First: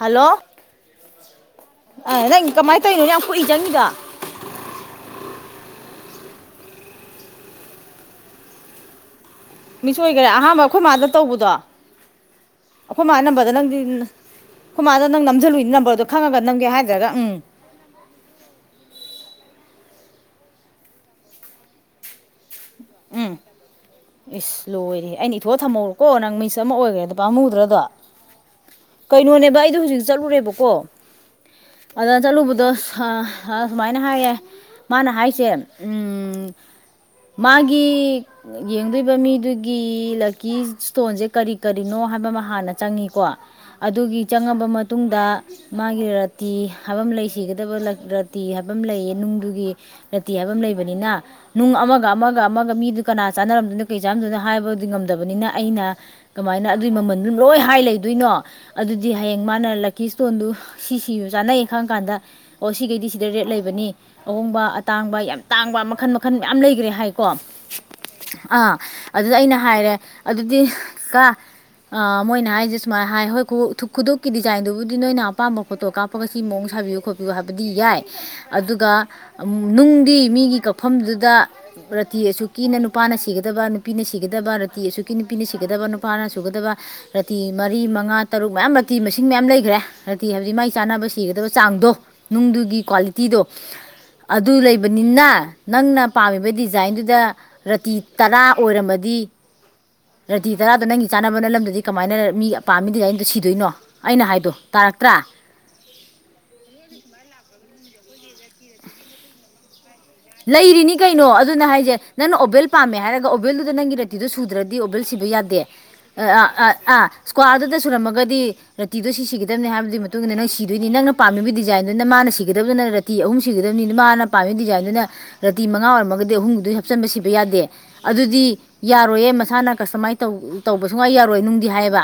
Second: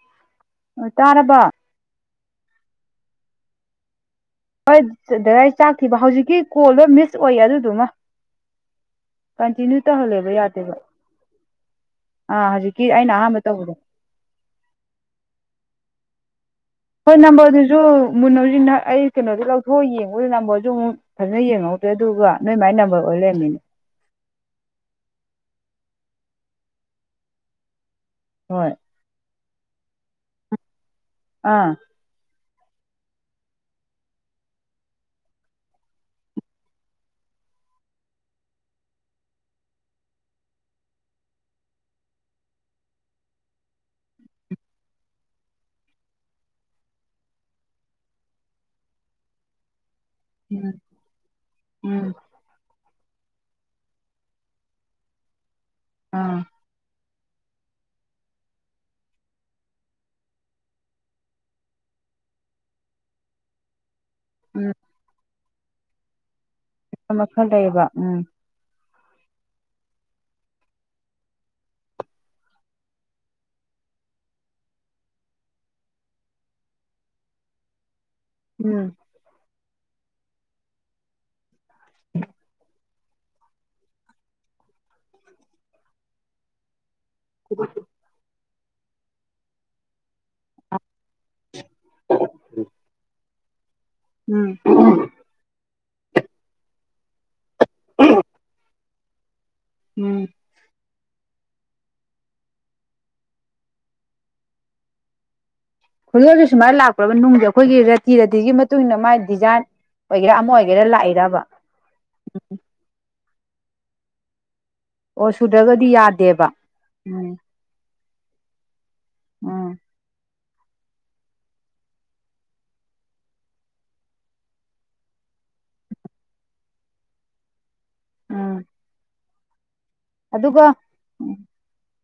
hello ꯇꯥꯔꯔꯕ ꯇꯩꯩꯅꯣ ꯌꯥꯝ ꯀꯨꯏ ꯆꯪꯅꯤꯗ ꯗꯗꯥꯏ ꯆꯥꯛ ꯊꯤꯕ ꯍꯧꯖꯤꯛꯀꯤ ꯀꯣꯜꯗꯣ ꯃꯤꯁ ꯑꯣꯏꯌꯦ ꯑꯗꯨꯗꯨꯃ ꯀꯟꯇꯤꯅ꯭ꯌꯨ ꯃꯤꯁꯣꯏꯈꯔꯦ ꯇꯧꯍꯜꯂꯦꯕ ꯑꯍꯥꯟꯕ ꯌꯥꯗꯦꯕ ꯑꯩꯈꯣꯏ ꯃꯥꯗ ꯇꯧꯕꯗꯣ ꯑꯥ ꯍꯧꯖꯤꯛꯀꯤ ꯑꯩꯈꯣꯏ ꯑꯩꯅ ꯃꯥ ꯑꯍꯥꯟꯕ ꯅꯝꯕꯔꯗ ꯇꯧꯕꯗꯣ ꯅꯪꯗꯤ ꯑꯩꯈꯣꯏ ꯃꯥꯗ ꯅꯪ ꯅꯝꯁꯤꯜꯂꯨꯏ ꯅꯝꯕꯔꯗꯣ ꯉ ꯍꯣꯏ ꯅꯝꯕꯔꯗꯨꯁꯨ ꯃꯨꯟꯅꯧꯖꯤꯅ ꯑꯩ ꯀꯩꯅꯣꯗꯤ ꯂꯧꯦ ꯍꯣꯏ ꯌꯦꯡꯕꯗ ꯅꯝꯕꯔꯁꯨ ꯑꯃꯨꯛ ꯐꯖꯅ ꯌꯦꯡꯍꯧꯗ꯭ꯔꯦ ꯑꯗꯨꯒ ꯅꯣꯏ ꯃꯥꯏ ꯅꯝꯕꯔ ꯑꯣꯏ ꯎꯝ ꯂꯩꯔꯝꯃꯤꯅꯦ ꯏꯁꯁ ꯂꯣꯏꯔꯦ ꯑꯩꯅ ꯏꯊꯣꯛꯑ ꯊꯝꯍꯧꯔꯣ ꯀꯣ ꯅꯪ ꯃꯤꯁ ꯑꯃ ꯑꯣꯏꯈ꯭ꯔꯦꯗꯣ ꯄꯥꯝꯃꯨꯗ꯭ꯔꯗꯣ ꯍꯣꯏ ꯀꯩꯅꯩꯅꯣꯅꯦ ꯏ ꯑꯩꯗꯣ ꯍꯧꯖꯤꯛ ꯆꯠꯂꯨꯔꯦꯕꯀꯣ ꯑꯥ ꯑꯗ ꯆꯂꯨ ꯑꯗꯣ ꯁꯨꯃꯥꯏꯅ ꯍꯥꯏꯌꯦ ꯃꯥꯅ ꯍꯥꯏꯁꯦ ꯃꯥꯒꯤ ꯌꯦꯡꯗꯣꯏꯕ ꯃꯤꯗꯨꯒꯤ ꯂꯛꯀꯤ ꯏꯁꯇꯣꯟꯁꯦ ꯀꯔꯤ ꯀꯔꯤꯅꯣ ꯍꯥꯏꯕ ꯑꯃ ꯍꯥꯟꯅ ꯆꯪꯉꯤꯀꯣ ꯑꯗꯨꯒꯤ ꯆꯪꯉꯕ ꯃꯇꯨꯡꯗ ꯃꯥꯒꯤ ꯔꯥꯇꯤ ꯍꯥꯏꯕ ꯑꯃ ꯂꯩ ꯁꯤꯒꯗꯕ ꯔꯥꯇꯤ ꯍꯥꯏꯕ ꯑꯃ ꯂꯩꯌꯦ ꯅꯨꯡꯗꯨꯒꯤ ꯔꯥꯇꯤ ꯍꯥꯏꯕ ꯑꯃ ꯎꯝ ꯂꯩꯕꯅꯤꯅ ꯅꯨꯡ ꯑꯃ ꯎꯝ ꯑꯃꯒ ꯑꯃꯃꯒ ꯃꯤꯗꯤ ꯀꯅꯥ ꯆꯥꯅꯔꯝꯗꯣꯏꯅꯣ ꯀꯔꯤ ꯆꯥꯔꯝꯗꯣꯏꯅꯣ ꯍꯥꯏꯕꯗꯨꯗꯤ ꯉꯝꯗꯕꯅꯤꯅ ꯑꯩꯅ ꯑꯥ ꯀꯃꯥꯏꯅ ꯑꯗꯨꯒꯤ ꯃꯃꯜ ꯑꯗꯨꯝ ꯂꯣꯏ ꯍꯥꯏ ꯂꯩꯗꯣꯏꯅꯣ ꯑꯗꯨꯗꯤ ꯍꯌꯦꯡ ꯃꯥꯅ ꯂꯛꯀꯤ ꯏꯁ꯭ꯇꯣꯟꯗꯨ ꯁꯤ ꯁꯤꯁꯨ ꯆꯥꯅꯩꯌꯦ ꯈꯪ ꯀꯥꯟꯗ ꯑꯣ ꯁꯤꯈꯩꯗꯤ ꯁꯤꯗ ꯔꯦꯠ ꯂꯩꯕꯅꯤ ꯑꯍꯣꯡꯕ ꯎꯝ ꯑꯇꯥꯡꯕ ꯌꯥꯝ ꯇꯥꯡꯕ ꯃꯈꯜ ꯃꯈꯜ ꯃꯌꯥꯝ ꯂꯩꯒ ꯍꯥꯏꯀꯣ ꯃꯈꯜ ꯂꯩꯌꯦꯕ ꯎꯝ ꯑꯥ ꯑꯗꯨꯗ ꯑꯩꯅ ꯍꯥꯏꯔꯦ ꯑꯗꯨꯗꯤ ꯀ ꯃꯣꯏꯅ ꯍꯥꯏꯁꯦ ꯁꯨꯃꯥꯏꯅ ꯍꯥꯏ ꯍꯣꯏ ꯈꯨꯗꯞꯀꯤ ꯗꯤꯖꯥꯏꯟꯗꯨꯕꯨꯗꯤ ꯅꯣꯏꯅ ꯑꯄꯥꯝꯕ ꯐꯣꯇꯣ ꯀꯥꯞꯄꯒ ꯁꯤ ꯃꯑꯣꯡ ꯁꯥꯕꯤꯌꯨ ꯈꯣꯠꯄꯤꯌꯨ ꯍꯥꯏꯕꯗꯤ ꯌꯥꯏ ꯑꯗꯨꯒ ꯎꯝ ꯅꯨꯡꯗꯤ ꯃꯤꯒꯤ ꯀꯛꯐꯝꯗꯨꯗ ꯔꯥꯇꯤ ꯑꯁꯨꯛꯀꯤꯅ ꯅꯨꯄꯥꯅ ꯁꯤꯒꯗꯕ ꯅꯨꯄꯤꯅ ꯁꯤꯒꯗꯕ ꯔꯥꯇꯤ ꯑꯁꯨꯛꯀꯤ ꯅꯨꯄꯤꯅ ꯁꯤꯒꯗꯕ ꯅꯨꯄꯥꯅ ꯁꯨꯒꯗꯕ ꯔꯥꯇꯤ ꯃꯔꯤ ꯃꯉꯥ ꯇꯔꯨꯛ ꯃꯌꯥꯝ ꯃꯇꯇꯤ ꯃꯁꯤꯡ ꯃꯌꯥꯝ ꯂꯩꯈ꯭ꯔꯦ ꯈꯔꯗꯤ ꯍꯧꯖꯤꯛ ꯃꯥꯏ ꯆꯥꯅꯕ ꯁꯤꯒꯗꯕ ꯆꯥꯡꯗꯣ ꯅꯨꯡꯗꯨꯒꯤ ꯀ꯭ꯋꯥꯂꯤꯇꯤꯗꯣ ꯎꯝ ꯑꯗꯨ ꯂꯩꯕꯅꯤꯅ ꯅꯪꯅ ꯄꯥꯝꯃꯤꯕꯩꯗꯤ ꯗꯤꯖꯥꯏꯟꯗꯨꯗ ꯔꯥꯇꯤ ꯇꯔꯥ ꯑꯣꯏꯔꯝꯃꯗꯤ ꯎꯝ ꯔꯥꯇꯤ ꯇꯔꯥꯗꯣ ꯅꯪꯒꯤ ꯆꯥꯅꯕꯅ ꯑꯗꯨꯗꯤ ꯀꯃꯥꯏꯅ ꯃꯤ ꯑꯄꯥꯝꯃꯤ ꯗꯤꯖꯥꯏꯟꯗꯣ ꯁꯤꯗꯣꯏꯅꯣ ꯑꯩꯅ ꯍꯥꯏꯗꯣ ꯇꯥꯔꯛꯇ꯭ꯔꯥ ꯍꯧꯖꯤꯛ ꯍꯧꯖꯤꯛ ꯁꯨꯃꯥꯏꯅ ꯂꯥꯛꯄ꯭ꯔꯕ ꯅꯨꯡꯁꯦ ꯑꯩꯈꯣꯏꯒꯤ ꯇꯤꯔꯗꯤꯒꯤ ꯃꯇꯨꯡ ꯏꯟꯅ ꯃꯥꯥꯏ ꯗꯤꯖꯥꯏꯟ ꯑꯣꯏꯒꯦꯔꯥ ꯑꯃ ꯑꯣꯏꯒꯦꯔꯥ ꯂꯩꯔꯤꯅꯤ ꯀꯩꯅꯣ ꯂꯥꯛꯏꯔꯕ ꯑꯗꯨꯅ ꯍꯥꯏꯁꯦ ꯅꯪꯅ ꯑꯣꯕꯦꯜ ꯄꯥꯝꯃꯦ ꯍꯥꯏꯔꯒ ꯜꯂꯗ ꯅꯪ ꯉ ꯏꯔꯛꯗ ꯁꯨꯗ꯭ꯔ ꯁꯤ ꯑꯣ ꯌꯥꯗ ꯁꯨꯗ꯭ꯔꯒꯗꯤ ꯌꯥꯗꯦꯕ ꯎꯝ ꯑꯃꯗꯤ ꯔꯥꯇꯤꯗꯣ ꯁꯤꯒꯗꯕꯅꯤ ꯎꯝ ꯍꯥꯏꯕꯒꯤ ꯃꯇꯨꯡ ꯏꯟꯅ ꯅꯪ ꯁꯤ ꯁꯤꯗꯣꯏꯅꯤ ꯅꯪꯅ ꯄꯥꯝꯃꯤꯕ ꯗꯤꯖꯥꯏꯟꯗꯨꯅ ꯃꯥꯅ ꯁꯤꯒꯗꯕꯗꯨꯅ ꯔꯥꯇꯤ ꯑꯍꯨꯝ ꯁꯤꯒꯗꯕꯅꯤ ꯃꯥꯅ ꯄꯥꯝꯃꯤꯕ ꯗꯤꯖꯥꯏꯟꯗꯨꯅ ꯔꯥꯇꯤ ꯃꯉꯥ ꯑꯣꯏꯔꯝꯃꯒꯗꯤ ꯑꯍꯨꯝꯗꯨꯗꯨꯗꯤ ꯍꯥꯞꯆꯤꯟꯕ ꯁꯤꯕ ꯌꯥꯗꯦ ꯎꯝ ꯑꯗꯨꯗꯤ ꯌꯥꯔꯣꯏꯌꯦ ꯊꯂ ꯀꯁꯇꯃꯥꯏꯁꯧ ꯑꯗꯨꯒ ꯇꯧꯕ ꯁꯨꯡꯉꯥꯏ ꯌꯥꯔꯣꯏ ꯅꯨꯡꯗꯤ ꯍꯥꯏꯌꯦꯕ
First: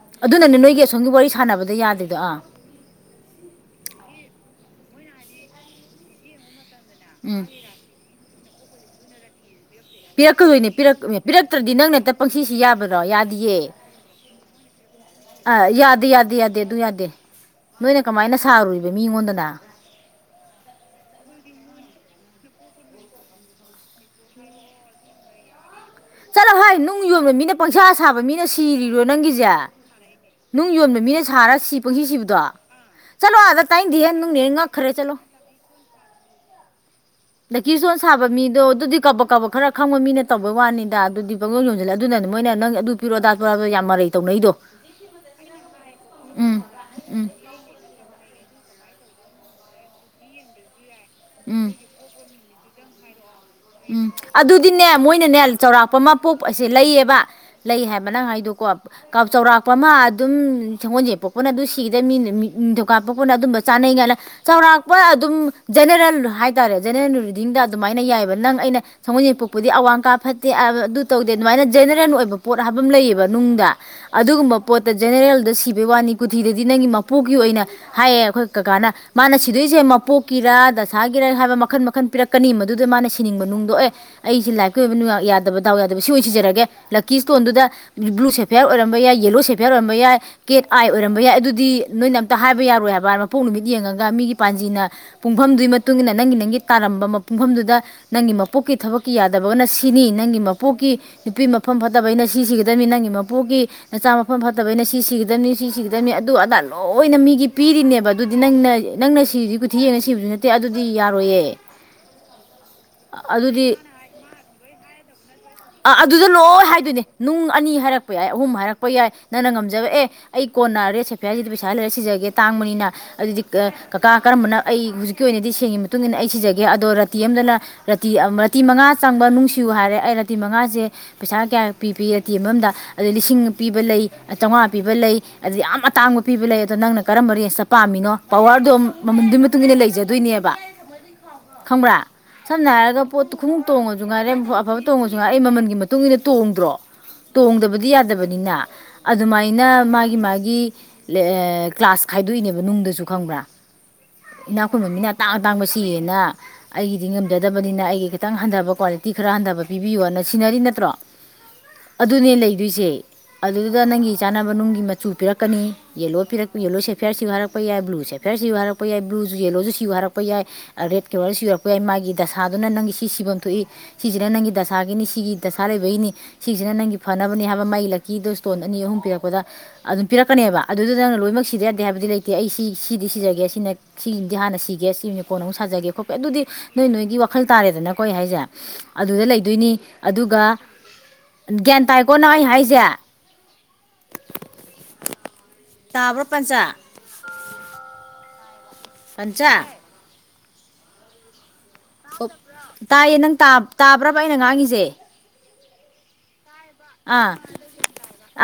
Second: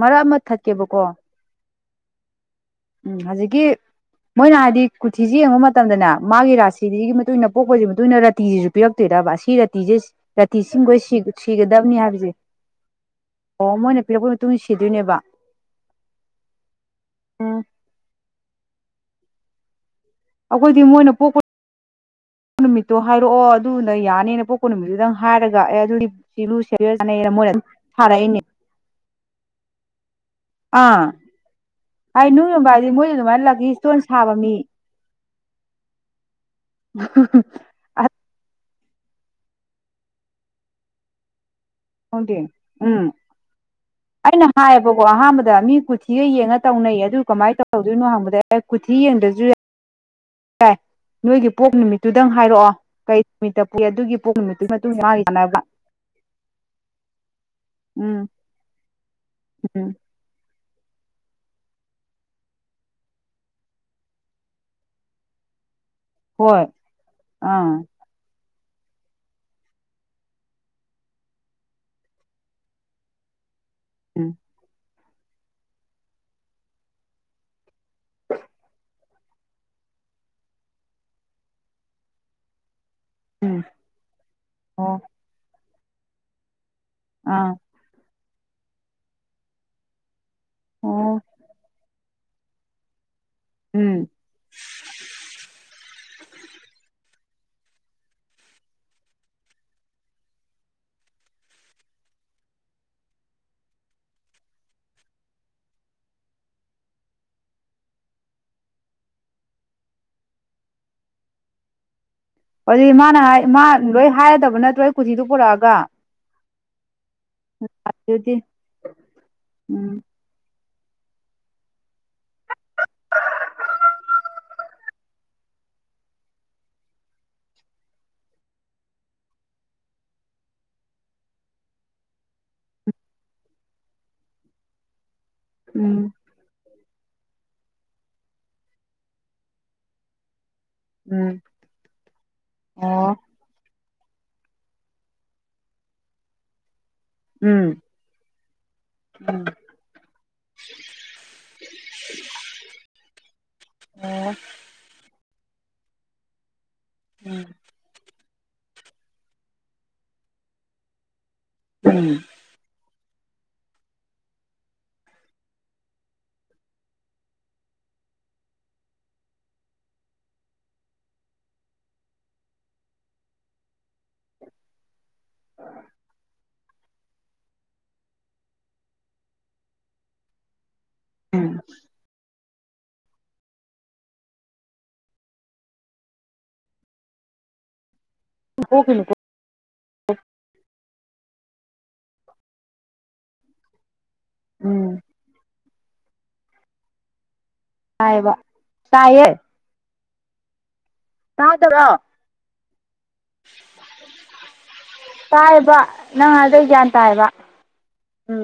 ꯃꯔꯛ ꯑꯃ ꯑꯗꯨꯅꯅꯦ ꯅꯣꯏꯒꯤ ꯊꯠꯀꯦꯕꯀꯣ ꯑꯁꯣꯝꯒꯤ ꯋꯥꯔꯤ ꯁꯥꯟꯅꯕꯗ ꯌꯥꯗ꯭ꯦ ꯀꯨꯗ ꯎꯝ ꯍꯧꯖꯤꯛꯀꯤ ꯃꯣꯏꯅ ꯍꯥꯏꯗꯤ ꯀꯨꯊꯤꯁꯤ ꯌꯦꯡꯕ ꯃꯇꯝꯗꯅꯦ ꯃꯥꯒꯤ ꯔꯥꯁꯤ ꯁꯤꯒꯤ ꯃꯇꯨꯡ ꯎꯝ ꯏꯟꯅ ꯄꯣꯛꯄꯁꯤꯒꯤ ꯃꯇꯨꯡ ꯏꯟꯅ ꯔꯥꯇꯤꯁꯤꯁꯨ ꯎꯤꯔꯛꯇꯤꯔꯔꯕ ꯁꯤ ꯄꯤꯔꯛꯀꯗꯣꯏꯅꯦ ꯄꯤꯔꯛ ꯄꯤꯔꯛꯇ꯭ꯔꯗꯤ ꯅꯪꯅ ꯍꯦꯛꯇ ꯍꯥꯏꯕꯁꯦ ꯄꯪꯁꯤꯁꯤ ꯌꯥꯕ꯭ꯔꯣ ꯌꯥꯗꯤꯌꯦ ꯑꯣ ꯃꯣꯏꯅ ꯄꯤꯔꯛꯄꯒꯤ ꯃꯇꯨꯡ ꯏꯟꯅ ꯁꯤꯗꯣꯏꯅꯦꯕ ꯑ ꯌꯥꯗꯦ ꯌꯥꯗꯦ ꯌꯥꯗꯦ ꯑꯗꯨ ꯌꯥꯗꯦ ꯎꯝ ꯅꯣꯏꯅ ꯀꯃꯥꯏꯅ ꯁꯥꯔꯨꯏꯅꯣ ꯃꯤꯉꯣꯟꯗꯅ ꯑꯩꯈꯣꯏꯗꯤ ꯃꯣꯏꯅ ꯄꯣꯛꯄ ꯅꯨꯃꯤꯠꯇꯣ ꯍꯥꯏꯔꯛꯑꯣ ꯑꯗꯨꯅ ꯌꯥꯅꯤꯅ ꯄꯣꯛꯄ ꯅꯨꯃꯤꯠꯇꯨꯗꯪ ꯍꯥꯏꯔꯒ ꯑꯦ ꯑꯗꯨꯗꯤ ꯁꯤꯂꯨ ꯆꯂꯚꯥꯏ ꯅꯨꯡ ꯁꯦꯔꯦꯜꯅ ꯌꯣꯟꯕ ꯃꯣꯏꯅ ꯃꯤꯅ ꯄꯪꯁꯥ ꯁꯥꯕ ꯊꯥꯔꯛꯏꯅꯦ ꯃꯤꯅ ꯁꯤꯔꯤꯔꯣ ꯅꯪꯒꯤꯁꯦ ꯅꯨꯡ ꯌꯣꯟꯕ ꯑꯥ ꯃꯤꯅ ꯁꯥꯔ ꯁꯤ ꯄꯪꯁꯤ ꯍꯥꯏ ꯅꯨꯡ ꯁꯤꯕꯗꯣ ꯌꯣꯟꯕ ꯍꯥꯏꯗꯤ ꯃꯣꯏꯗꯤ ꯆꯠꯂꯣ ꯑꯗꯨꯃꯥꯏꯅ ꯑꯥꯗ ꯂꯛꯀꯤ ꯇꯥꯏꯟꯗꯦ ꯏꯁꯇꯣꯟ ꯍꯦ ꯁꯥꯕ ꯅꯨꯡꯅꯦ ꯃꯤ ꯉꯛꯈ꯭ꯔꯦ ꯆꯠꯂꯣ ꯂꯗꯒꯤ ꯁꯣꯁꯕ ꯃꯤꯗꯣ ꯀꯕ ꯀꯕ ꯈꯔ ꯈꯪꯕ ꯃꯤꯅ ꯇꯧꯕꯩ ꯋꯥꯅꯤꯗ ꯑꯗꯨꯗꯤ ꯄꯪꯌꯣꯟ ꯌꯣꯟꯁꯤꯜꯂꯦ ꯑꯗꯨꯅꯅꯦ ꯗꯦ ꯃꯣꯏꯅ ꯅꯪ ꯑꯗꯨ ꯎꯝ ꯄꯤꯔꯣ ꯑꯗꯥ ꯄꯤꯔꯣ ꯍꯥꯏꯕꯗꯣ ꯌꯥꯝ ꯃꯔꯩ ꯑꯩꯅ ꯇꯧꯅꯩꯗꯣ ꯍꯥꯏꯌꯦꯕꯀꯣ ꯑꯍꯥꯟꯕꯗ ꯃꯤ ꯀꯨꯊꯤꯒ ꯌꯦꯡꯉ ꯎꯝ ꯇꯧꯅꯩ ꯑꯗꯨ ꯎꯝ ꯀꯃꯥꯏꯅ ꯇꯧꯍꯧꯗꯣꯏꯅꯣ ꯍꯪꯕꯗ ꯀꯊꯤ ꯌꯦꯡꯗ꯭ꯔꯁꯨ ꯌꯥꯏ ꯍ ꯅꯣꯏꯒꯤ ꯎꯝ ꯄꯣꯛ ꯅꯨꯃꯤꯠꯇꯨꯗꯪ ꯍꯥꯏꯔꯛꯑꯣ ꯀꯩ ꯅꯨꯃꯤꯠꯇ ꯄꯣꯛꯏ ꯎꯝ ꯑꯗꯨꯒꯤ ꯄꯣꯛ ꯅꯨꯃꯤꯠꯇꯨꯒꯤ ꯑꯗꯨꯗꯤꯅꯦ ꯃꯇꯨꯡ ꯏꯟꯅ ꯃꯥꯒꯤ ꯃꯣꯏꯅꯅꯦ ꯆꯥꯟꯅꯕ ꯆꯥꯎꯧꯔꯥꯛꯄ ꯑꯃ ꯄꯣꯛ ꯑꯁꯦ ꯂꯩꯌꯦꯕ ꯂꯩ ꯍꯥꯏꯕ ꯎꯝ ꯅꯪ ꯍꯥꯏꯗꯀꯣ ꯆꯥꯎꯧꯔꯥꯛꯄ ꯑꯃ ꯎꯝ ꯑꯗꯨꯝ ꯁꯦꯡꯒꯣꯜꯁꯦ ꯄꯣꯛꯄꯅ ꯑꯗꯨ ꯁꯤꯒꯗꯕ ꯃꯤꯅ ꯅꯤꯡꯊꯧꯀꯥꯜ ꯄꯣꯛꯄꯅ ꯑꯗꯨꯝꯕ ꯆꯥꯅꯩ ꯀꯥꯏꯂ ꯆꯥꯎꯔꯥꯛꯄꯅ ꯑꯗꯨꯝ ꯖꯦꯅꯦꯔꯦꯜ ꯍꯣꯏ ꯍꯥꯏꯇꯥꯔꯦ ꯖꯦꯅꯦꯔꯦꯜ ꯔꯤꯗꯤꯡꯗ ꯑꯥ ꯑꯗꯨꯃꯥꯏꯅ ꯌꯥꯏꯕ ꯅꯪ ꯑꯩꯅ ꯁꯪꯒꯣꯜ ꯌꯦꯛꯄꯣꯛꯄꯨꯗꯤ ꯑꯋꯥꯡ ꯀꯥ ꯐꯠꯇꯦ ꯑꯗꯨ ꯇꯧꯗꯦ ꯑꯗꯨꯃꯥꯏꯅ ꯖꯦꯅꯔꯦꯜ ꯑꯣꯏꯕ ꯄꯣꯠ ꯍꯥꯏꯕ ꯑꯃ ꯂꯩꯌꯦꯕ ꯅꯨꯡꯗ ꯎꯝ ꯑꯗꯨꯒꯨꯝꯕ ꯄꯣꯠ ꯗ ꯖꯦꯅꯦꯔꯦꯜꯗ ꯁꯤꯕꯩ ꯋꯥꯅꯤ ꯀꯨꯊꯤꯗꯗꯤ ꯅꯪꯒꯤ ꯃꯄꯣꯛꯀꯤ ꯑꯣꯏꯅ ꯍꯥꯏꯌꯦ ꯑꯩꯈꯣꯏ ꯀꯀꯥꯅ ꯃꯥꯅ ꯁꯤꯗꯣꯏꯁꯦ ꯃꯄꯣꯛꯀꯤꯔ ꯗꯁꯥꯒꯤꯔꯥ ꯍꯥꯏꯕ ꯃꯈꯜ ꯃꯈꯟ ꯄꯤꯔꯛꯀꯅꯤ ꯃꯗꯨꯗ ꯃꯥꯅ ꯊꯤꯅꯤꯡꯕ ꯎꯝ ꯅꯨꯡꯗꯣ ꯑꯦ ꯑꯩꯦ ꯂꯥꯏꯔꯤꯛꯀꯤ ꯑꯣ ꯑꯣꯏꯕ ꯌꯥꯗꯕꯗ ꯇꯗꯥꯎ ꯌꯥꯗꯕ ꯁꯤ ꯑꯣꯏ ꯁꯤꯖꯔꯒꯦ ꯂꯛꯀꯁ ꯑꯥ ꯇꯣꯟꯗꯨꯗ ꯭ꯂ ꯁꯦꯐꯤꯌꯥꯔ ꯑꯣꯏꯔꯝꯕ ꯌꯥꯏ ꯌꯦꯜꯂꯣ ꯁꯦꯐꯤꯌꯥꯔ ꯑꯣꯏꯔꯝꯕ ꯌꯥꯏ ꯀꯦꯠ ꯑꯥꯏ ꯑꯣꯏꯔꯝꯕ ꯑꯣ ꯌꯥꯏ ꯑꯗꯨꯗꯤ ꯅꯣꯏꯅ ꯇ ꯍꯥꯏꯕ ꯌꯥꯔꯣꯏꯕ ꯑꯃ ꯃꯄꯣꯛ ꯅꯨꯃꯤꯠ ꯌꯦꯡꯉꯒ ꯎꯝ ꯃꯤꯒꯤ ꯄꯥꯟꯖꯤꯅ ꯄꯨꯡꯐꯝꯗꯨꯒꯤ ꯃꯇꯨꯡ ꯏꯟꯅ ꯅꯪꯒꯤ ꯅꯪꯒꯤ ꯇꯥꯔꯝꯕ ꯃ ꯄꯨꯡꯐꯝꯗꯨꯗ ꯅꯪꯒꯤ ꯃꯄꯣꯛꯀꯤ ꯊꯕꯛꯀꯤ ꯌꯥꯗꯕꯅ ꯁꯤꯅꯤ ꯅꯪꯒꯤ ꯃꯄꯣꯛꯀꯤ ꯅꯨꯄꯤ ꯃꯐꯝ ꯐꯠꯇꯕꯩꯅ ꯁꯤ ꯁꯤꯒꯗꯕꯅꯤ ꯅꯪꯒꯤ ꯃꯄꯣꯛꯀꯤ ꯅꯆꯥ ꯃꯐꯝ ꯐꯠꯇꯕꯩꯅ ꯁꯤ ꯁꯤꯒꯗꯕꯅꯤ ꯁꯤ ꯁꯤꯒꯗꯕꯅꯤ ꯑꯗꯨ ꯑꯗꯥ ꯂꯣꯏꯅ ꯃꯤꯒꯤ ꯄꯤꯔꯤꯅꯦꯕ ꯑꯗꯨꯗꯤ ꯅꯪꯅ ꯅꯪꯅ ꯁꯤꯁꯤ ꯀꯊꯤ ꯌꯦꯡꯅ ꯁꯤꯕꯁꯨ ꯅꯠꯇꯦ ꯑꯗꯨꯗꯤ ꯌꯥꯔꯣꯏꯌꯦ ꯑꯗꯨꯗꯤ ꯃꯥꯅ ꯃꯥ ꯑꯗꯨꯗꯤ ꯂꯣꯏ ꯍꯥꯏꯔꯗꯕ ꯅꯠꯇ꯭ꯔꯣꯏ ꯀꯊꯤꯗꯨꯣ ꯄꯨꯔꯛꯑ ꯑ ꯑꯗꯨꯗ ꯂꯣ ꯍꯥꯏꯗꯨꯅꯦ ꯅꯨꯡ ꯑꯅꯤ ꯍꯥꯏꯔꯛꯄ ꯌꯥꯏ ꯑꯗꯨꯗꯤ ꯑꯍꯨꯝ ꯍꯥꯏꯔꯛꯄ ꯌꯥꯏ ꯅꯪꯅ ꯉꯝꯖꯕ ꯎꯝ ꯑꯦ ꯑꯩ ꯀꯣꯟꯅ ꯔꯦꯠ ꯁꯦꯠꯄ ꯍꯥꯏꯁꯤꯗꯤ ꯄꯩꯁꯥ ꯂꯩꯔ ꯁꯤꯖꯒꯦ ꯇꯥꯡꯕꯅꯤꯅ ꯑꯗꯨꯗꯤ ꯀꯀꯥ ꯀꯔꯝꯕꯅ ꯑꯩ ꯍꯧꯖꯤꯛꯀꯤ ꯑꯣꯏꯅꯗꯤ ꯁꯦꯡꯒꯤ ꯃꯇꯨꯡ ꯏꯟꯅ ꯑꯩ ꯁꯤꯖꯒꯦ ꯑꯗꯣ ꯔꯥꯇꯤ ꯑꯃꯝꯗꯅ ꯔꯥꯇꯤ ꯔꯥꯇꯤ ꯃꯉꯥ ꯆꯪꯕ ꯅꯨꯡꯁꯤꯌꯨ ꯍꯥꯏꯔꯦ ꯑꯩ ꯇꯨꯇꯤ ꯃꯉꯥꯁꯦ ꯄꯩꯁꯥ ꯀꯌꯥ ꯄꯤ ꯄꯤ ꯇꯤ ꯑꯃ ꯑꯝꯗ ꯑꯗꯩ ꯂꯤꯁꯤꯡ ꯄꯤꯕ ꯂꯩ ꯆꯧꯉꯥ ꯄꯤꯕ ꯂꯩ ꯑꯗ ꯌꯥꯝ ꯎꯝ ꯑꯇꯥꯡꯕ ꯄꯤꯕ ꯂꯩ ꯑꯗ ꯅꯪꯅ ꯀꯔꯝꯕ ꯔꯦꯟꯁꯇ ꯄꯥꯝꯃꯤꯅꯣ ꯄꯋꯥꯔꯗꯣ ꯃꯃꯟꯗꯨ ꯃꯇꯨꯡ ꯏꯟꯅ ꯂꯩꯖꯗꯣꯏꯅꯦꯕ ꯎꯝ ꯈꯪꯕ꯭ꯔꯥ ꯁꯝꯅ ꯍꯥꯏꯔꯒ ꯑꯣ ꯄꯣꯠꯇꯨ ꯈꯨꯡꯎ ꯇꯣꯡꯉꯁꯨ ꯉꯥꯏꯔꯦꯐ ꯇꯣꯡꯉꯖꯨ ꯉꯥꯏ ꯑꯩ ꯃꯃꯟꯒꯤ ꯃꯇꯨꯡ ꯏꯟꯅ ꯇꯣꯡꯗ꯭ꯔꯣ ꯎꯝ ꯇꯣꯡꯗꯕꯗꯤ ꯌꯥꯗꯕꯅꯤꯅ ꯎꯝ ꯑꯗꯨꯃꯥꯏꯅ ꯃꯥꯒꯤ ꯃꯥꯒꯤ ꯂꯦ ꯑꯦ ꯀ꯭ꯂꯥꯁ ꯈꯥꯏꯗꯣꯛꯏꯅꯦꯕ ꯅꯨꯡꯗꯁꯨ ꯈꯪꯕ꯭ꯔꯥ ꯑꯣ ꯏꯅꯥꯛꯈꯨꯟꯕ ꯃꯤꯅ ꯇꯥꯡ ꯇꯥꯡꯕ ꯁꯤꯌꯦꯅ ꯑꯩꯒꯤꯗꯤ ꯎꯝ ꯉꯝꯖꯗꯕꯅꯤꯅ ꯑꯩꯒꯤ ꯈ ꯇꯪ ꯍꯟꯗꯕ ꯀ꯭ꯋꯥꯂꯤꯇꯤ ꯈꯔ ꯍꯟꯗꯕ ꯄꯤꯕꯤꯌꯣꯅ ꯁꯤꯟꯅꯔꯤ ꯅꯠꯇ꯭ꯔꯣ ꯎꯝ ꯑꯗꯨꯅꯦ ꯂꯩꯗꯨꯏꯁꯦ ꯑꯗꯨꯗꯨꯗ ꯅꯪꯒꯤ ꯆꯥꯅꯕ ꯅꯨꯡꯒꯤ ꯃꯆꯨ ꯄꯤꯔꯛꯀꯅꯤ ꯌꯦꯜꯂꯣ ꯄꯤꯔꯛ ꯌꯦꯜꯂꯣ ꯁꯦꯐꯤꯌꯥꯔ ꯁꯤꯌꯨ ꯍꯥꯏꯔꯛꯄ ꯌꯥꯏ ꯕ꯭ꯂꯨ ꯁꯦꯐꯤꯌꯔ ꯁꯤꯌꯨ ꯍꯥꯏꯔꯛꯄ ꯌꯥꯏ ꯕ꯭ꯂꯨꯖꯨ ꯌꯦꯜꯂꯣꯖꯨ ꯁꯤꯌꯨ ꯍꯥꯏꯔꯛꯄ ꯌꯥꯏ ꯔꯦꯗ ꯀꯂꯔ ꯁꯤꯎꯔꯛꯄ ꯌꯥꯏ ꯃꯥꯒꯤ ꯗꯁꯥꯗꯨꯅ ꯅꯪꯒꯤ ꯁꯤ ꯁꯤꯕꯝ ꯊꯣꯛꯏ ꯁꯤꯖꯤꯅ ꯅꯪꯒꯤ ꯗꯁꯥꯒꯤꯅꯤ ꯁꯤꯒꯤ ꯗꯁꯥ ꯂꯩꯕꯩꯅꯤ ꯁꯤꯁꯤꯅ ꯅꯪꯒꯤ ꯐꯅꯕꯅꯤ ꯍꯥꯏꯕ ꯃꯩ ꯂꯛꯀꯤꯗꯨ ꯁ꯭ꯇꯣꯟ ꯑꯅꯤ ꯑꯍꯨꯝ ꯄꯤꯔꯛꯄꯗ ꯑꯗꯨꯝ ꯄꯤꯔꯛꯀꯅꯦꯕ ꯑꯗꯨꯗꯨꯗ ꯅꯪ ꯂꯣꯏꯃꯛ ꯎꯝ ꯁꯤꯗ ꯌꯥꯗꯦ ꯍꯥꯏꯕꯗꯤ ꯂꯩꯇꯦ ꯑꯩꯁ ꯏ ꯁꯤꯗꯤ ꯁꯤꯖꯔꯒꯦ ꯁꯤꯅ ꯁꯤꯝꯗꯤ ꯍꯥꯟꯅ ꯁꯤꯒꯦ ꯁꯤ ꯀꯣꯟꯅ ꯑꯃꯨꯛ ꯁꯥꯖꯒꯦ ꯈꯣꯠꯄꯦ ꯑꯗꯨꯗꯤ ꯅꯣꯏ ꯅꯣꯏꯒꯤ ꯋꯥꯈꯜ ꯇꯥꯔꯦꯗꯅ ꯀꯣꯏ ꯍꯥꯏꯁꯦ ꯄꯣꯛꯈꯤꯅꯨꯀꯣ ꯑꯗꯨꯗ ꯂꯩ ꯗꯨꯏꯅꯤ ꯑꯗꯨꯒ ꯒ꯭ꯌꯥꯟ ꯇꯥꯏꯀꯣꯅ ꯑꯩ ꯍꯥꯏꯖꯦ ꯎꯝ ꯇꯥꯕ꯭ꯔꯣ ꯄꯟꯆꯥ ꯑꯥꯏꯕ ꯄꯟꯆꯥ ꯇꯥꯠ ꯐ ꯇꯥꯏꯌꯦ ꯅꯪ ꯇꯥ ꯇꯥꯕ꯭ꯔꯕ ꯑꯩꯅ ꯉꯥꯡꯉꯤꯖꯦ ꯄ ꯅꯪ ꯑꯗꯩꯩ ꯑ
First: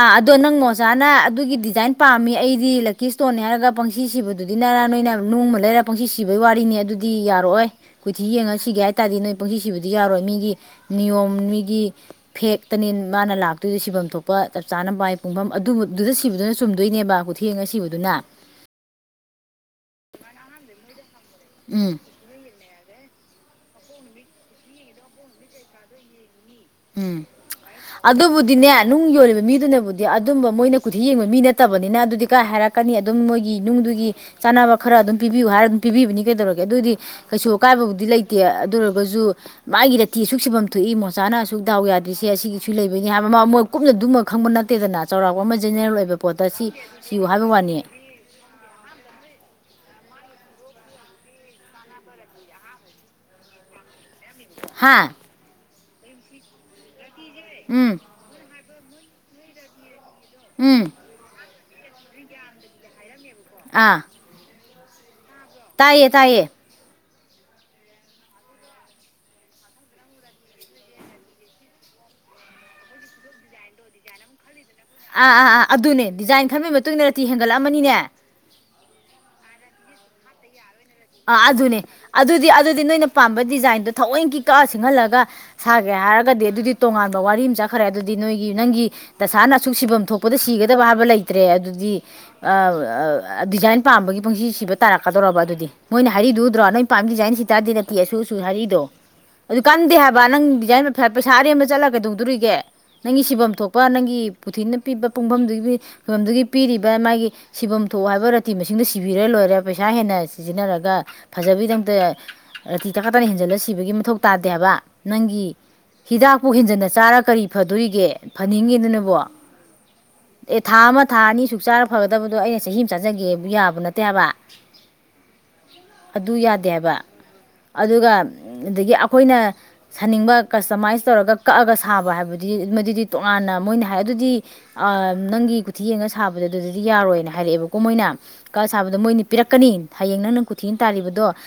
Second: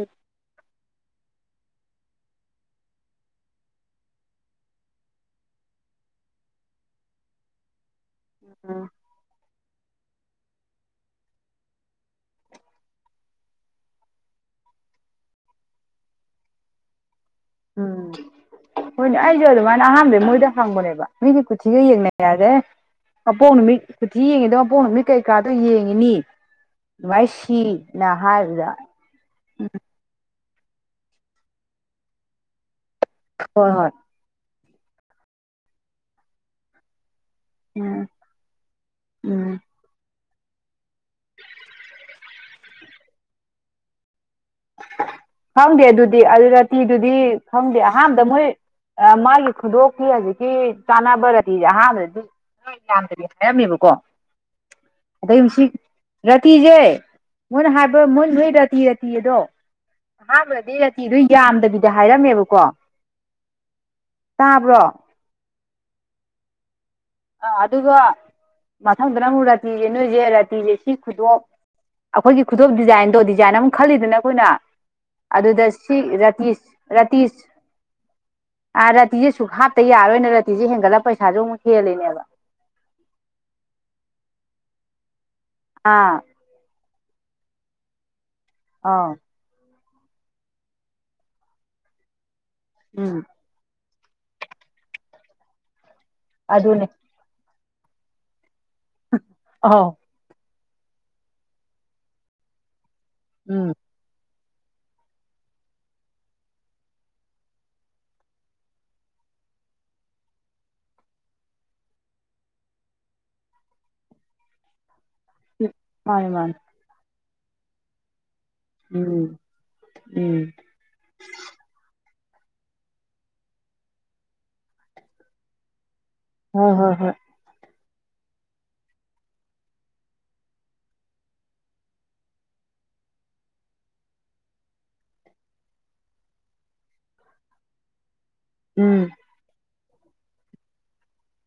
ꯑ ꯑꯗꯣꯅ ꯃꯣꯁ ꯖꯥꯅ ꯑꯗꯨꯒꯤ ꯗꯤꯖꯥꯏꯟ ꯄꯥꯝꯃꯤ ꯑꯩꯗꯤ ꯂꯛꯀꯤ ꯏꯁꯇꯣꯟꯅꯤ ꯍꯥꯏꯔꯒ ꯄꯪꯁꯤ ꯁꯤꯕꯗꯨꯗꯤ ꯅꯔ ꯅꯣꯏꯅ ꯅꯨꯃ ꯂꯩꯔ ꯄꯪꯁꯤ ꯁꯤꯕꯩ ꯋꯥꯔꯤꯅꯤ ꯑꯗꯨꯗꯤ ꯌꯥꯔꯛꯑꯣꯏ ꯀꯨꯊꯤ ꯌꯦꯡꯉ ꯁꯤꯒꯦ ꯎꯝ ꯍꯥꯏ ꯇꯥꯗꯤ ꯅꯣꯏ ꯄꯨꯁꯤ ꯁꯤꯕꯗꯤ ꯌꯥꯔꯣꯏ ꯃꯤꯒꯤ ꯅꯤꯌꯣꯝ ꯃꯤꯒꯤ ꯐꯦꯛꯇꯅꯤ ꯃꯥꯅ ꯂꯥꯛꯇꯣꯏꯗꯨ ꯁꯤꯕꯝ ꯊꯣꯛꯄ ꯆꯞ ꯆꯥꯅ ꯃꯥꯏ ꯄꯨꯡꯐꯝ ꯑꯗꯨ ꯗꯨꯗ ꯁꯤꯕꯗꯨꯅ ꯆꯨꯝꯗꯣꯏꯅꯦꯕ ꯎꯊ ꯌꯦꯡ ꯎꯝ ꯑꯁꯤꯕꯗꯨꯅ ꯍꯣꯏꯅꯦ ꯑꯩꯖꯨ ꯑꯗꯨ ꯃꯥꯏꯅ ꯑꯍꯥꯟꯗꯤ ꯃꯣꯏꯗ ꯍꯪꯕꯅꯦꯕ ꯃꯤꯗꯤ ꯀꯨꯊꯤꯒ ꯎꯝ ꯌꯦꯡꯅ ꯌꯥꯗꯦ ꯃꯄꯣꯛ ꯅꯨꯃꯤꯠ ꯀꯨꯊꯤ ꯌꯦꯡꯉꯤꯗꯥ ꯃꯄꯣꯛ ꯅꯨꯃꯤꯠ ꯀꯩꯀꯥꯗꯣ ꯌꯦꯡꯉꯤꯅꯤ ꯎꯝ ꯑꯗꯨꯃꯥꯏ ꯁꯤꯅ ꯍꯥꯏꯕꯗ ꯑꯗꯨꯕꯨꯗꯤꯅꯦ ꯅꯨꯡ ꯌꯣꯜꯂꯤꯕ ꯃꯤꯗꯨꯅꯕꯨꯗꯤ ꯑꯗꯨꯝꯕ ꯃꯣꯏꯅ ꯀꯨꯊꯤ ꯌꯦꯡꯕ ꯃꯤ ꯅꯠꯇꯕꯅꯤꯅ ꯑꯗꯨꯗꯤ ꯀꯥꯏ ꯍꯥꯏꯔ ꯀꯅꯤ ꯑꯗꯨꯝ ꯃꯣꯏꯒꯤ ꯍꯣꯏ ꯍꯣꯏ ꯅꯨꯡꯗꯨꯒꯤ ꯆꯥꯅꯕ ꯈꯔ ꯑꯗꯨꯝ ꯄꯤꯕꯤꯌꯨ ꯍꯥꯏꯔꯒ ꯑꯗꯨꯝ ꯄꯤꯕꯤꯕꯅꯤ ꯀꯩꯗꯧꯔꯒꯦ ꯑꯗꯨꯏꯗꯤ ꯀꯩꯁꯨ ꯎꯝ ꯑꯀꯥꯏꯕꯕꯨꯗꯤ ꯂꯩꯇꯦ ꯑꯗꯨ ꯑꯣꯏꯔꯒꯁꯨ ꯎꯝ ꯃꯥꯒꯤꯗ ꯇꯤ ꯑꯁꯨꯛ ꯁꯤꯐꯝ ꯊꯣꯛꯏ ꯃꯣꯆꯥꯅ ꯁꯨꯛ ꯗꯥꯎ ꯌꯥꯗ꯭ꯔꯤꯁꯦ ꯑꯁꯤꯒꯤꯁꯨ ꯂꯩꯕꯅꯤ ꯍꯥꯏꯕꯃ ꯃꯣꯏ ꯀꯨꯞꯅ ꯑꯗꯨꯝꯃꯛ ꯈꯪꯗꯦ ꯑꯗꯨꯗꯤ ꯑꯗꯨ ꯄꯣꯠꯇ ꯁꯤ ꯔꯇꯤꯗꯨꯗꯤ ꯁꯤꯌꯨ ꯍꯥꯏꯕ ꯈꯪꯗꯦ ꯋꯥꯅꯤ ꯑꯍꯥꯟꯕꯗ ꯃꯣꯏ ꯃꯥꯒꯤ ꯈꯨꯗꯣꯛꯀꯤ ꯍꯧꯖꯤꯛ ꯁꯤ ꯆꯥꯟꯅꯕ ꯔꯗꯤꯁꯦ ꯑꯍꯥꯟꯕꯗꯗꯤꯣꯏ ꯌꯥꯝꯗ꯭ꯔꯗꯤ ꯍꯥꯏꯔꯝꯃꯦꯕꯀꯣ ꯍꯥ ꯑꯗ ꯉꯁꯤ ꯔꯇꯤꯖꯦ ꯃꯣꯏꯅ ꯍꯥꯏꯕ ꯎꯝ ꯃꯣꯏ ꯇꯤꯔ ꯇꯤ ꯑꯗꯣ ꯑꯍꯥꯟꯕꯗꯗꯤ ꯎꯝ ꯔꯇꯤ ꯗꯨ ꯌꯥꯝꯗꯕꯤ ꯕꯤꯗ ꯍꯥꯏꯔꯝꯃꯦꯕꯀꯣ ꯑꯥ ꯇꯥꯕ꯭ꯔꯣ ꯇꯥꯏꯌꯦ ꯇꯥꯏꯌꯦ ꯑꯥ ꯑꯗꯨꯒ ꯃꯊꯪꯗꯅ ꯑꯃꯨꯛ ꯔꯥꯇꯤꯁꯦ ꯅꯣꯏꯁꯦ ꯔꯥꯇꯤꯁꯦ ꯁꯤ ꯈꯨꯗꯣꯞ ꯑꯩꯈꯣꯏꯒꯤ ꯈꯨꯗꯣꯞ ꯗꯤꯖꯥꯏꯟꯗꯣ ꯗꯤꯖꯥꯏꯟ ꯑꯃꯛ ꯈꯜꯂꯤꯗꯅ ꯑꯩꯈꯣꯏꯅ ꯑꯥ ꯑꯥ ꯑꯥ ꯑꯗꯨꯗ ꯁꯤ ꯑꯗꯨꯅꯦ ꯗꯤꯖꯥꯏꯟ ꯔꯥꯇꯤꯁ ꯊꯟꯕꯒꯤ ꯃꯇꯨꯡ ꯏꯟꯅ ꯔꯇꯤ ꯔꯥꯇꯤꯁ ꯍꯦꯟꯒꯠꯂꯛꯑꯃꯅꯤꯅꯦ ꯁꯨ ꯍꯥꯞꯇ ꯌꯥꯔꯣꯏ ꯔꯇꯦ ꯍ [unintelligible] ꯑꯥ ꯄꯩꯁꯥꯁꯨꯨ ꯑꯄꯩꯛ ꯑꯗꯨꯅꯦ ꯍꯦꯟꯂꯤꯅꯦ ꯑꯗꯨꯗꯤ ꯑꯗꯨꯗꯤ ꯅꯣꯏꯅ ꯄꯥꯝꯕ ꯗꯤꯖꯥꯏꯟꯗꯣ ꯊꯣꯛ ꯂꯣꯏ ꯀꯤ ꯀꯛ ꯁꯤꯡꯍꯜꯂꯒ ꯁꯥꯒꯦ ꯑꯥ ꯍꯥꯏꯔꯒꯗꯤ ꯑꯗꯨꯗꯤ ꯇꯣꯉꯥꯟ ꯕꯋꯥꯔꯤ ꯃꯆꯥ ꯈꯔꯦ ꯑꯗꯨꯗꯤ ꯅꯣꯏꯒꯤ ꯅꯪꯒꯤ ꯑꯥꯎ ꯇꯁꯥꯅ ꯁꯨꯛ ꯁꯤꯐꯝ ꯊꯣꯛꯄꯗꯣ ꯁꯤꯒꯗꯕ ꯍꯥꯏꯕ ꯂꯩꯇ꯭ꯔꯦ ꯑꯗꯨꯗꯤ ꯎꯝ ꯑ ꯗꯤꯖꯥꯏꯟ ꯄꯥꯝꯕꯒꯤ ꯄꯨꯡꯁꯤ ꯁꯤꯕ ꯇꯥꯔꯛꯀꯗꯧꯔꯕ ꯑꯗꯨꯗꯤ ꯃꯣꯏꯅ ꯍꯥꯏꯔꯤꯗꯨꯗꯥꯣ ꯅꯣꯏ ꯑꯗꯨꯅꯦ ꯄꯥꯝꯃꯤ ꯗꯤꯖꯥꯏꯅ ꯁꯤ [unintelligible] ꯍꯥꯏꯔꯤ ꯑꯗꯨ ꯑꯧ ꯀꯥꯟꯗꯦ ꯍꯥꯏꯕ ꯅꯪ [unintelligible] ꯄꯩꯁꯥ ꯑꯔꯦꯝꯕ ꯆꯠꯂꯒ ꯀꯗꯧꯗꯣꯔꯤꯒꯦ ꯅꯪꯒꯤ ꯁꯤꯐꯝ ꯎꯝ ꯊꯣꯛꯄ ꯅꯪꯒꯤ ꯄꯨꯊꯤꯅ ꯄꯤꯕ ꯄꯨꯡꯐꯝꯗꯨꯒꯤ ꯐꯤꯕꯐꯝꯗꯨꯒꯤ ꯄꯤꯔꯤꯕ ꯃꯥꯒꯤ ꯁꯤꯐꯝ ꯊꯣꯛ ꯍꯥꯏꯕ ꯔꯥꯇꯤ ꯃꯁꯤꯡꯗꯨꯣ ꯁꯤꯕꯤꯔ ꯂꯣꯏꯔꯦ ꯄꯩꯁꯥ ꯍꯦꯟꯅ ꯁꯤꯖꯤꯟꯅꯔꯒ ꯑꯗꯨꯒ ꯐꯖꯕꯒꯤꯗꯃꯛꯇ ꯔꯥꯇꯤ ꯇꯀꯥ ꯇꯅ ꯍꯦꯟꯖꯜꯂ ꯁꯤꯕꯒꯤ ꯃꯊꯧ ꯇꯥꯗꯦ ꯍꯥꯏꯕ ꯅꯪꯒꯤ ꯃꯥꯅꯦ ꯍꯤꯗꯥꯛꯄꯨ ꯃꯥꯅꯦ ꯍꯦꯟꯖꯟꯅ ꯆꯥꯔꯒ ꯀꯔꯤ ꯐꯗꯣꯔꯤꯒꯦ ꯐꯅꯤꯡꯉꯗꯨꯅꯕꯣ ꯎꯝ ꯎꯝ ꯑꯦ ꯊꯥ ꯑꯃ ꯊꯥ ꯑꯅꯤ ꯁꯨꯛ ꯆꯥꯔ ꯐꯕ ꯠꯇꯕꯗꯣ ꯑꯩꯅ ꯆꯍꯤ ꯑꯃ ꯆꯥꯖꯒꯦ ꯌꯥꯕ ꯅꯠꯇꯦꯕ ꯑꯗꯨ ꯍꯣꯏ ꯍꯣꯏ ꯌꯥꯗꯦꯕ ꯍꯣꯏ ꯑꯗꯨꯒ ꯑꯗꯒꯤ ꯑꯩꯈꯣꯏꯅ ꯁꯥꯅꯤꯡꯕ ꯀꯁꯇꯃꯥꯏꯁ ꯇꯧꯔꯒ ꯀꯛꯑꯒ ꯁꯥꯕ ꯍꯥꯏꯕꯗꯤ ꯃꯗꯨꯗꯤ ꯇꯣꯉꯥꯟꯅ ꯃꯣꯏꯅ ꯍꯥꯏ ꯑꯗꯨꯗꯤ ꯅꯪꯒꯤ ꯈꯨꯊꯤ ꯌꯦꯡꯉ ꯁꯥꯕꯗꯣ ꯑꯗꯨꯗꯗꯤ ꯌꯥꯔꯣꯏꯅ ꯍꯥꯏꯔꯛꯑꯦꯕꯀꯣ ꯃꯣꯏꯅ ꯀ ꯁꯥꯕꯗꯣ ꯎꯝ ꯃꯣꯏꯅꯤ ꯄꯤꯔꯛꯀꯅꯤ ꯍꯌꯦꯡ ꯅꯪ ꯅꯪ ꯀꯊꯤꯅ ꯇꯥꯜꯂꯤꯕꯗꯣ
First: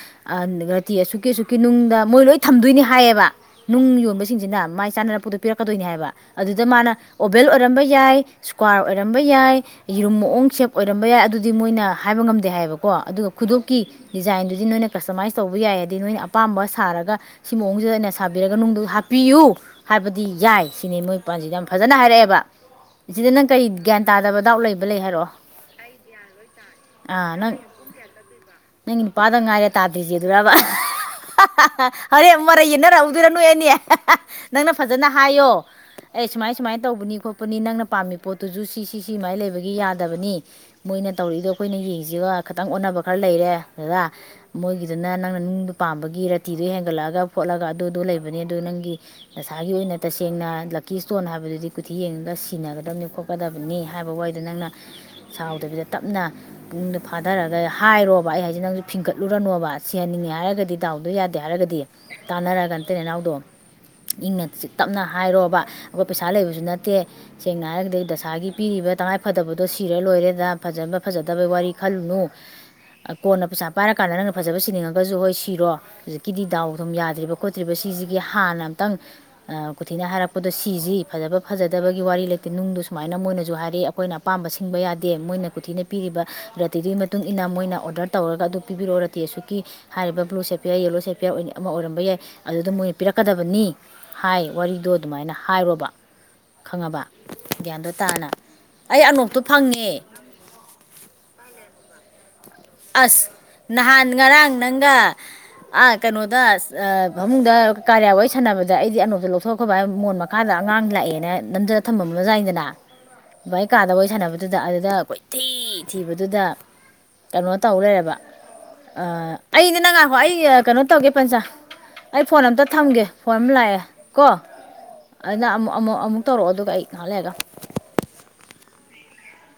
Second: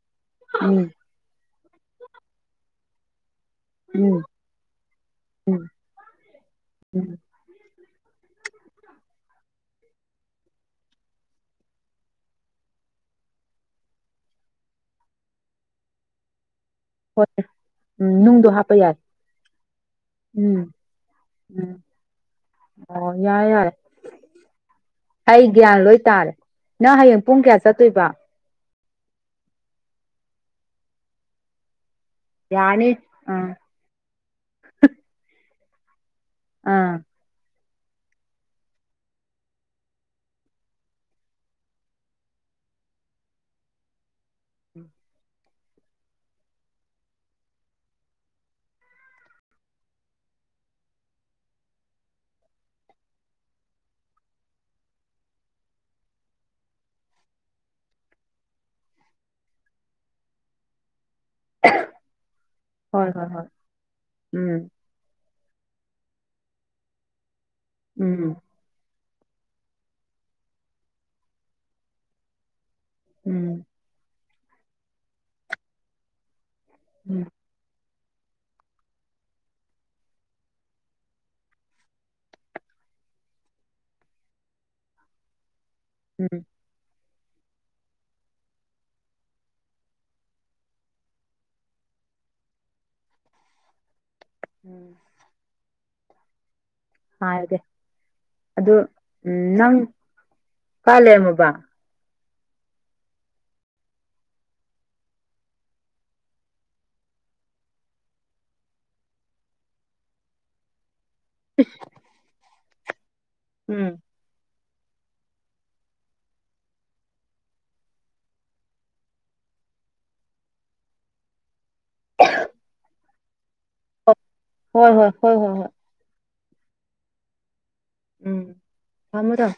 ꯎꯝ ꯑꯒ ꯁꯨꯀꯦ ꯁꯨꯛ ꯀꯤꯅꯨꯡꯗ ꯃꯣꯏ ꯂꯣꯏ ꯊꯝꯗꯣꯏꯅꯤ ꯍꯥꯏꯌꯦꯕ ꯅꯨꯡ ꯎꯝ ꯌꯣꯟꯕꯁꯤꯡꯁꯤꯅ ꯃꯥꯏ ꯆꯥꯅ ꯄꯣꯠꯇꯣ ꯎꯝ ꯄꯤꯔꯛꯀꯗꯣꯏꯅꯤ ꯍꯥꯏꯕ ꯑꯗꯨꯗ ꯃꯥꯅ ꯎꯝ ꯑꯣꯕꯦꯜ ꯑꯣꯏꯔꯝꯕ ꯌꯥꯏ ꯏꯁꯀ꯭ꯋꯥꯔ ꯑꯣꯏꯔꯝꯕ ꯌꯥꯏ ꯌꯦꯔꯨꯝ ꯃꯑꯣꯡ ꯁꯦꯞ ꯑꯣꯏꯔꯝꯕ ꯌꯥꯏ ꯑꯗꯨꯗꯤ ꯃꯣꯏꯅ ꯍꯥꯏꯕ ꯉꯝꯗꯦ ꯍꯥꯏꯕꯀꯣ ꯑꯗꯨꯒ ꯈꯨꯗꯣꯀꯤ ꯗꯤꯖꯥꯏꯟꯗꯨꯗꯤ ꯅꯣꯏꯅ ꯀꯁꯇꯃꯥꯏꯁ ꯇꯧꯕ ꯌꯥꯏ ꯑꯗꯩ ꯅꯣꯏꯅ ꯑꯄꯥꯝꯕ ꯁꯥꯔꯒ ꯍꯣꯏ ꯁꯤ ꯃꯑꯣꯡꯁꯤꯗ ꯑꯩꯅ ꯎꯝ ꯅꯨꯡꯗꯣ ꯁꯥꯕꯤꯔꯒ ꯍꯥꯞꯄ ꯅꯨꯡꯗꯨ ꯌꯥꯏ ꯍꯥꯞꯄꯤꯌꯨ ꯍꯥꯏꯕꯗꯤ ꯎꯝ ꯌꯥꯏ ꯁꯤꯅꯤ ꯃꯣꯏ ꯃꯄꯥꯟꯁꯤꯗ ꯌꯥꯝ ꯎꯝ ꯐꯖꯅ ꯍꯥꯏꯔꯛꯑꯦꯕ ꯑꯣ ꯁꯤꯗ ꯅꯪ ꯌꯥꯔꯦ ꯀꯔꯤ ꯌꯥꯔꯦ ꯒ꯭ꯌꯥꯟ ꯇꯥꯗꯕ ꯗꯥꯎꯠ ꯂꯩꯕ ꯂꯩ ꯍꯥꯏꯔꯛꯑꯣ ꯑꯩ ꯒ꯭ꯌꯥꯟ ꯂꯣꯏ ꯇꯥꯔꯦ ꯅꯪ ꯍꯌꯦꯡ ꯑꯥ ꯄꯨꯡ ꯅꯪ ꯀꯌꯥ ꯆꯠꯇꯣꯏꯕ ꯅꯪꯒꯤ ꯅꯨꯄꯥꯗ ꯉꯥꯏꯔꯦ ꯇꯥꯗ꯭ꯔꯤꯁꯦ ꯑꯗꯨꯔꯕ ꯍꯔꯦꯟ ꯑꯃꯨꯛ ꯃꯔꯩ ꯌꯥꯅꯤ ꯌꯦꯟꯅꯔꯛꯧꯗꯣꯏꯔꯅꯨ ꯑꯥ ꯑꯦꯅꯦ ꯅꯪꯅ ꯐꯖꯅ ꯍꯥꯏꯌꯣ ꯑꯩ ꯁꯨꯃꯥꯏ ꯁꯨꯃꯥꯏꯅ ꯑꯥ ꯇꯧꯕꯅꯤ ꯈꯣꯠꯄꯅꯤ ꯅꯪꯅ ꯄꯥꯝꯃꯤ ꯄꯣꯠꯇꯨꯁꯨ ꯁꯤ ꯁꯤ ꯁꯤ ꯁꯃꯥꯏꯅ ꯂꯩꯕꯒꯤ ꯌꯥꯗꯕꯅꯤ ꯃꯣꯏꯅ ꯇꯧꯔꯛꯏꯗꯣ ꯑꯩꯈꯣꯏꯅ ꯌꯦꯡꯁꯤꯒ ꯈꯤꯇꯪ ꯑꯣꯟꯅꯕ ꯈꯔ ꯂꯩꯔꯦ ꯗꯗꯥ ꯃꯣꯏꯒꯤꯗꯨꯅ ꯅꯪꯅ ꯅꯨꯡꯗꯨ ꯄꯥꯝꯕꯒꯤ ꯔꯥꯇꯤꯗꯨꯣ ꯍꯦꯟꯒꯠꯂꯛꯑꯒ ꯈꯣꯠꯂꯒ ꯑꯗꯨꯗꯣ ꯂꯩꯕꯅꯤ ꯑꯗꯨ ꯅꯪꯒꯤ ꯅꯁꯥꯒꯤ ꯑꯣꯏꯅ ꯇꯁꯦꯡꯅ ꯂꯛꯀꯤ ꯏꯁꯇꯣꯟ ꯍꯥꯏꯕꯗꯨꯗꯤ ꯀꯨꯊꯤ ꯌꯦꯡꯉꯒ ꯁꯤꯟꯅꯒꯗꯕꯅꯤ ꯈꯣꯠꯀꯗꯕꯅꯤ ꯍꯥꯏꯕ ꯋꯥꯏꯗꯣ ꯅꯪꯅ ꯁꯥꯎꯗꯕꯤꯗ ꯇꯞꯅ ꯛꯅꯨꯡꯗ ꯐꯥꯊꯔꯒ ꯍꯥꯏꯔꯣꯕ ꯑꯩ ꯍꯥꯏꯁꯦ ꯅꯪꯁꯨ ꯐꯤꯡꯒꯠꯂꯨꯔꯅꯣꯕ ꯁꯤꯍꯟꯅꯤꯡꯉꯦ ꯍꯥꯏꯔꯒꯗꯤ ꯗꯥꯎꯗꯣ ꯌꯥꯗꯦ ꯍꯥꯏꯔꯒꯗꯤ ꯇꯥꯟꯅꯔꯒ ꯅꯠꯇꯤꯟ ꯍꯣꯏ ꯍꯣꯏ ꯏꯅꯥꯎꯗꯣ ꯍꯣꯏ ꯏꯪꯅ ꯎꯝ ꯇꯞꯅ ꯍꯥꯏꯔꯣꯕ ꯑꯩꯈꯣꯏ ꯄꯩꯁꯥ ꯂꯩꯕꯁꯨ ꯅꯠꯇꯦ ꯁꯦꯡꯅ ꯍꯥꯏꯔꯒꯗꯤ ꯎꯝ ꯗꯁꯥꯒꯤ ꯄꯤꯔꯤꯕ ꯇꯉꯥꯏ ꯐꯠꯇꯕꯗꯣ ꯁꯤꯔ ꯂꯣꯏꯔꯦꯗ ꯐꯖꯕ ꯐꯖꯗꯕꯩ ꯋꯥꯔꯤ ꯈꯜꯂꯨꯅꯨ ꯎꯝ ꯀꯣꯟꯅꯩꯁꯥ ꯄꯥꯏꯔꯀꯥꯟꯗ ꯅꯪ ꯐꯖꯕ ꯁꯤꯅꯤꯡꯉꯒꯁꯨ ꯍꯣꯏ ꯁꯤꯔꯣ ꯍꯧꯖꯤꯛꯀꯤꯗꯤ ꯗꯥꯎ ꯑꯗꯨꯝ ꯎꯝ ꯌꯥꯗ꯭ꯔꯤꯕ ꯈꯣꯠꯇ꯭ꯔꯤꯕ ꯁꯤꯁꯤꯒꯤ ꯍꯥꯟꯅ ꯑꯃꯝꯇꯪ ꯀꯊꯤꯅ ꯍꯥꯏꯔꯛꯄꯗꯣ ꯁꯤꯁꯤ ꯐꯖꯕ ꯐꯖꯗꯕꯒꯤ ꯋꯥꯔꯤ ꯂꯩꯇꯦ ꯅꯨꯡꯗꯣ ꯁꯨꯃꯥꯏꯅ ꯃꯣꯏꯅꯁꯨ ꯍꯥꯏꯔꯛꯏ ꯑꯩꯈꯣꯏꯅ ꯑꯄꯥꯝꯕ ꯁꯤꯡꯕ ꯌꯥꯗꯦ ꯃꯣꯏꯅ ꯀꯊꯤꯅ ꯄꯤꯔꯤꯕ ꯎꯝ ꯔꯥꯇꯤ ꯑꯩꯅ ꯃꯣꯏꯅ ꯑꯣꯔꯗꯔ ꯇꯧꯔꯒ ꯑꯗꯨ ꯄꯤꯕꯤꯔꯛꯑꯣ ꯅꯗꯤꯦ ꯑꯁꯨꯛꯀꯤ ꯍꯥꯏꯔꯤꯕ ꯕ꯭ꯂꯨ ꯁꯦꯄꯤꯦꯌꯥꯔ ꯌꯦꯜꯂꯣ ꯁꯦꯄꯦꯌꯥꯔ ꯑꯃ ꯑꯣꯏꯔꯝꯕ ꯌꯥꯏ ꯑꯗꯨꯗ ꯃꯣꯏꯅ ꯄꯤꯔꯛꯀꯗꯕꯅꯤ ꯍꯥꯏ ꯋꯥꯔꯤꯗꯣ ꯑꯗꯨꯃꯥꯏꯅ ꯍꯥꯏꯔꯣꯕ ꯈꯪꯉꯕ ꯍꯥꯏꯒꯦ ꯒ꯭ꯌꯥꯟꯗꯣ ꯇꯥꯅ ꯑꯗꯨ ꯑꯩ ꯎꯝ ꯑꯅꯣꯞꯇꯣ ꯅꯪ ꯐꯪꯉꯦ ꯀꯥꯏ ꯂꯩꯔꯝꯃꯣꯕ ꯑꯁ ꯅꯍꯥꯟ ꯉꯔꯥꯡ ꯅꯪꯒ ꯀꯩꯅꯣꯗ ꯐꯃꯨꯡꯗ ꯀꯥꯔꯤꯌꯥ ꯋꯥꯔꯤ ꯁꯥꯟꯅꯕꯗ ꯑꯩꯗꯤ ꯑꯅꯣꯇꯣ ꯂꯧꯊꯣꯛꯈꯕ ꯃꯣꯟ ꯃꯈꯥꯗ ꯑꯉꯥꯡ ꯂꯥꯛꯑꯦꯅ ꯑ ꯅꯝꯖꯗ ꯊꯝꯃꯝꯕ ꯆꯥꯏꯗꯅ ꯥꯏ ꯎꯝ ꯀꯥꯗꯕꯩ ꯁꯅꯅꯕꯕ ꯗ ꯑꯗꯨꯗ ꯀꯣꯏꯊꯤ ꯊꯤꯕꯗꯨꯗ ꯀꯩꯅꯣ ꯇꯧ ꯂꯩꯔꯕ ꯑꯩꯩꯅ ꯅꯪ ꯉꯥꯏꯈꯣ ꯑꯩ ꯀꯩꯅꯣ ꯇꯧꯒꯦ ꯄꯟꯆꯥ ꯑꯩ ꯐꯣꯟ ꯑꯝꯇ ꯊꯝꯒꯦ ꯐꯣꯟ ꯂꯥꯛꯑꯦ ꯀꯣ ꯍꯣꯏ ꯍꯣꯏ ꯍꯣꯏ ꯑꯗꯨ ꯍꯣꯏ ꯍꯣꯏ ꯑꯃꯨ ꯑꯃ ꯇꯧꯔꯛꯑꯣ ꯑꯗꯨꯒ ꯑꯩ ꯈꯥꯜꯂꯦꯑꯒ ꯎꯝ ꯊꯃꯗꯣ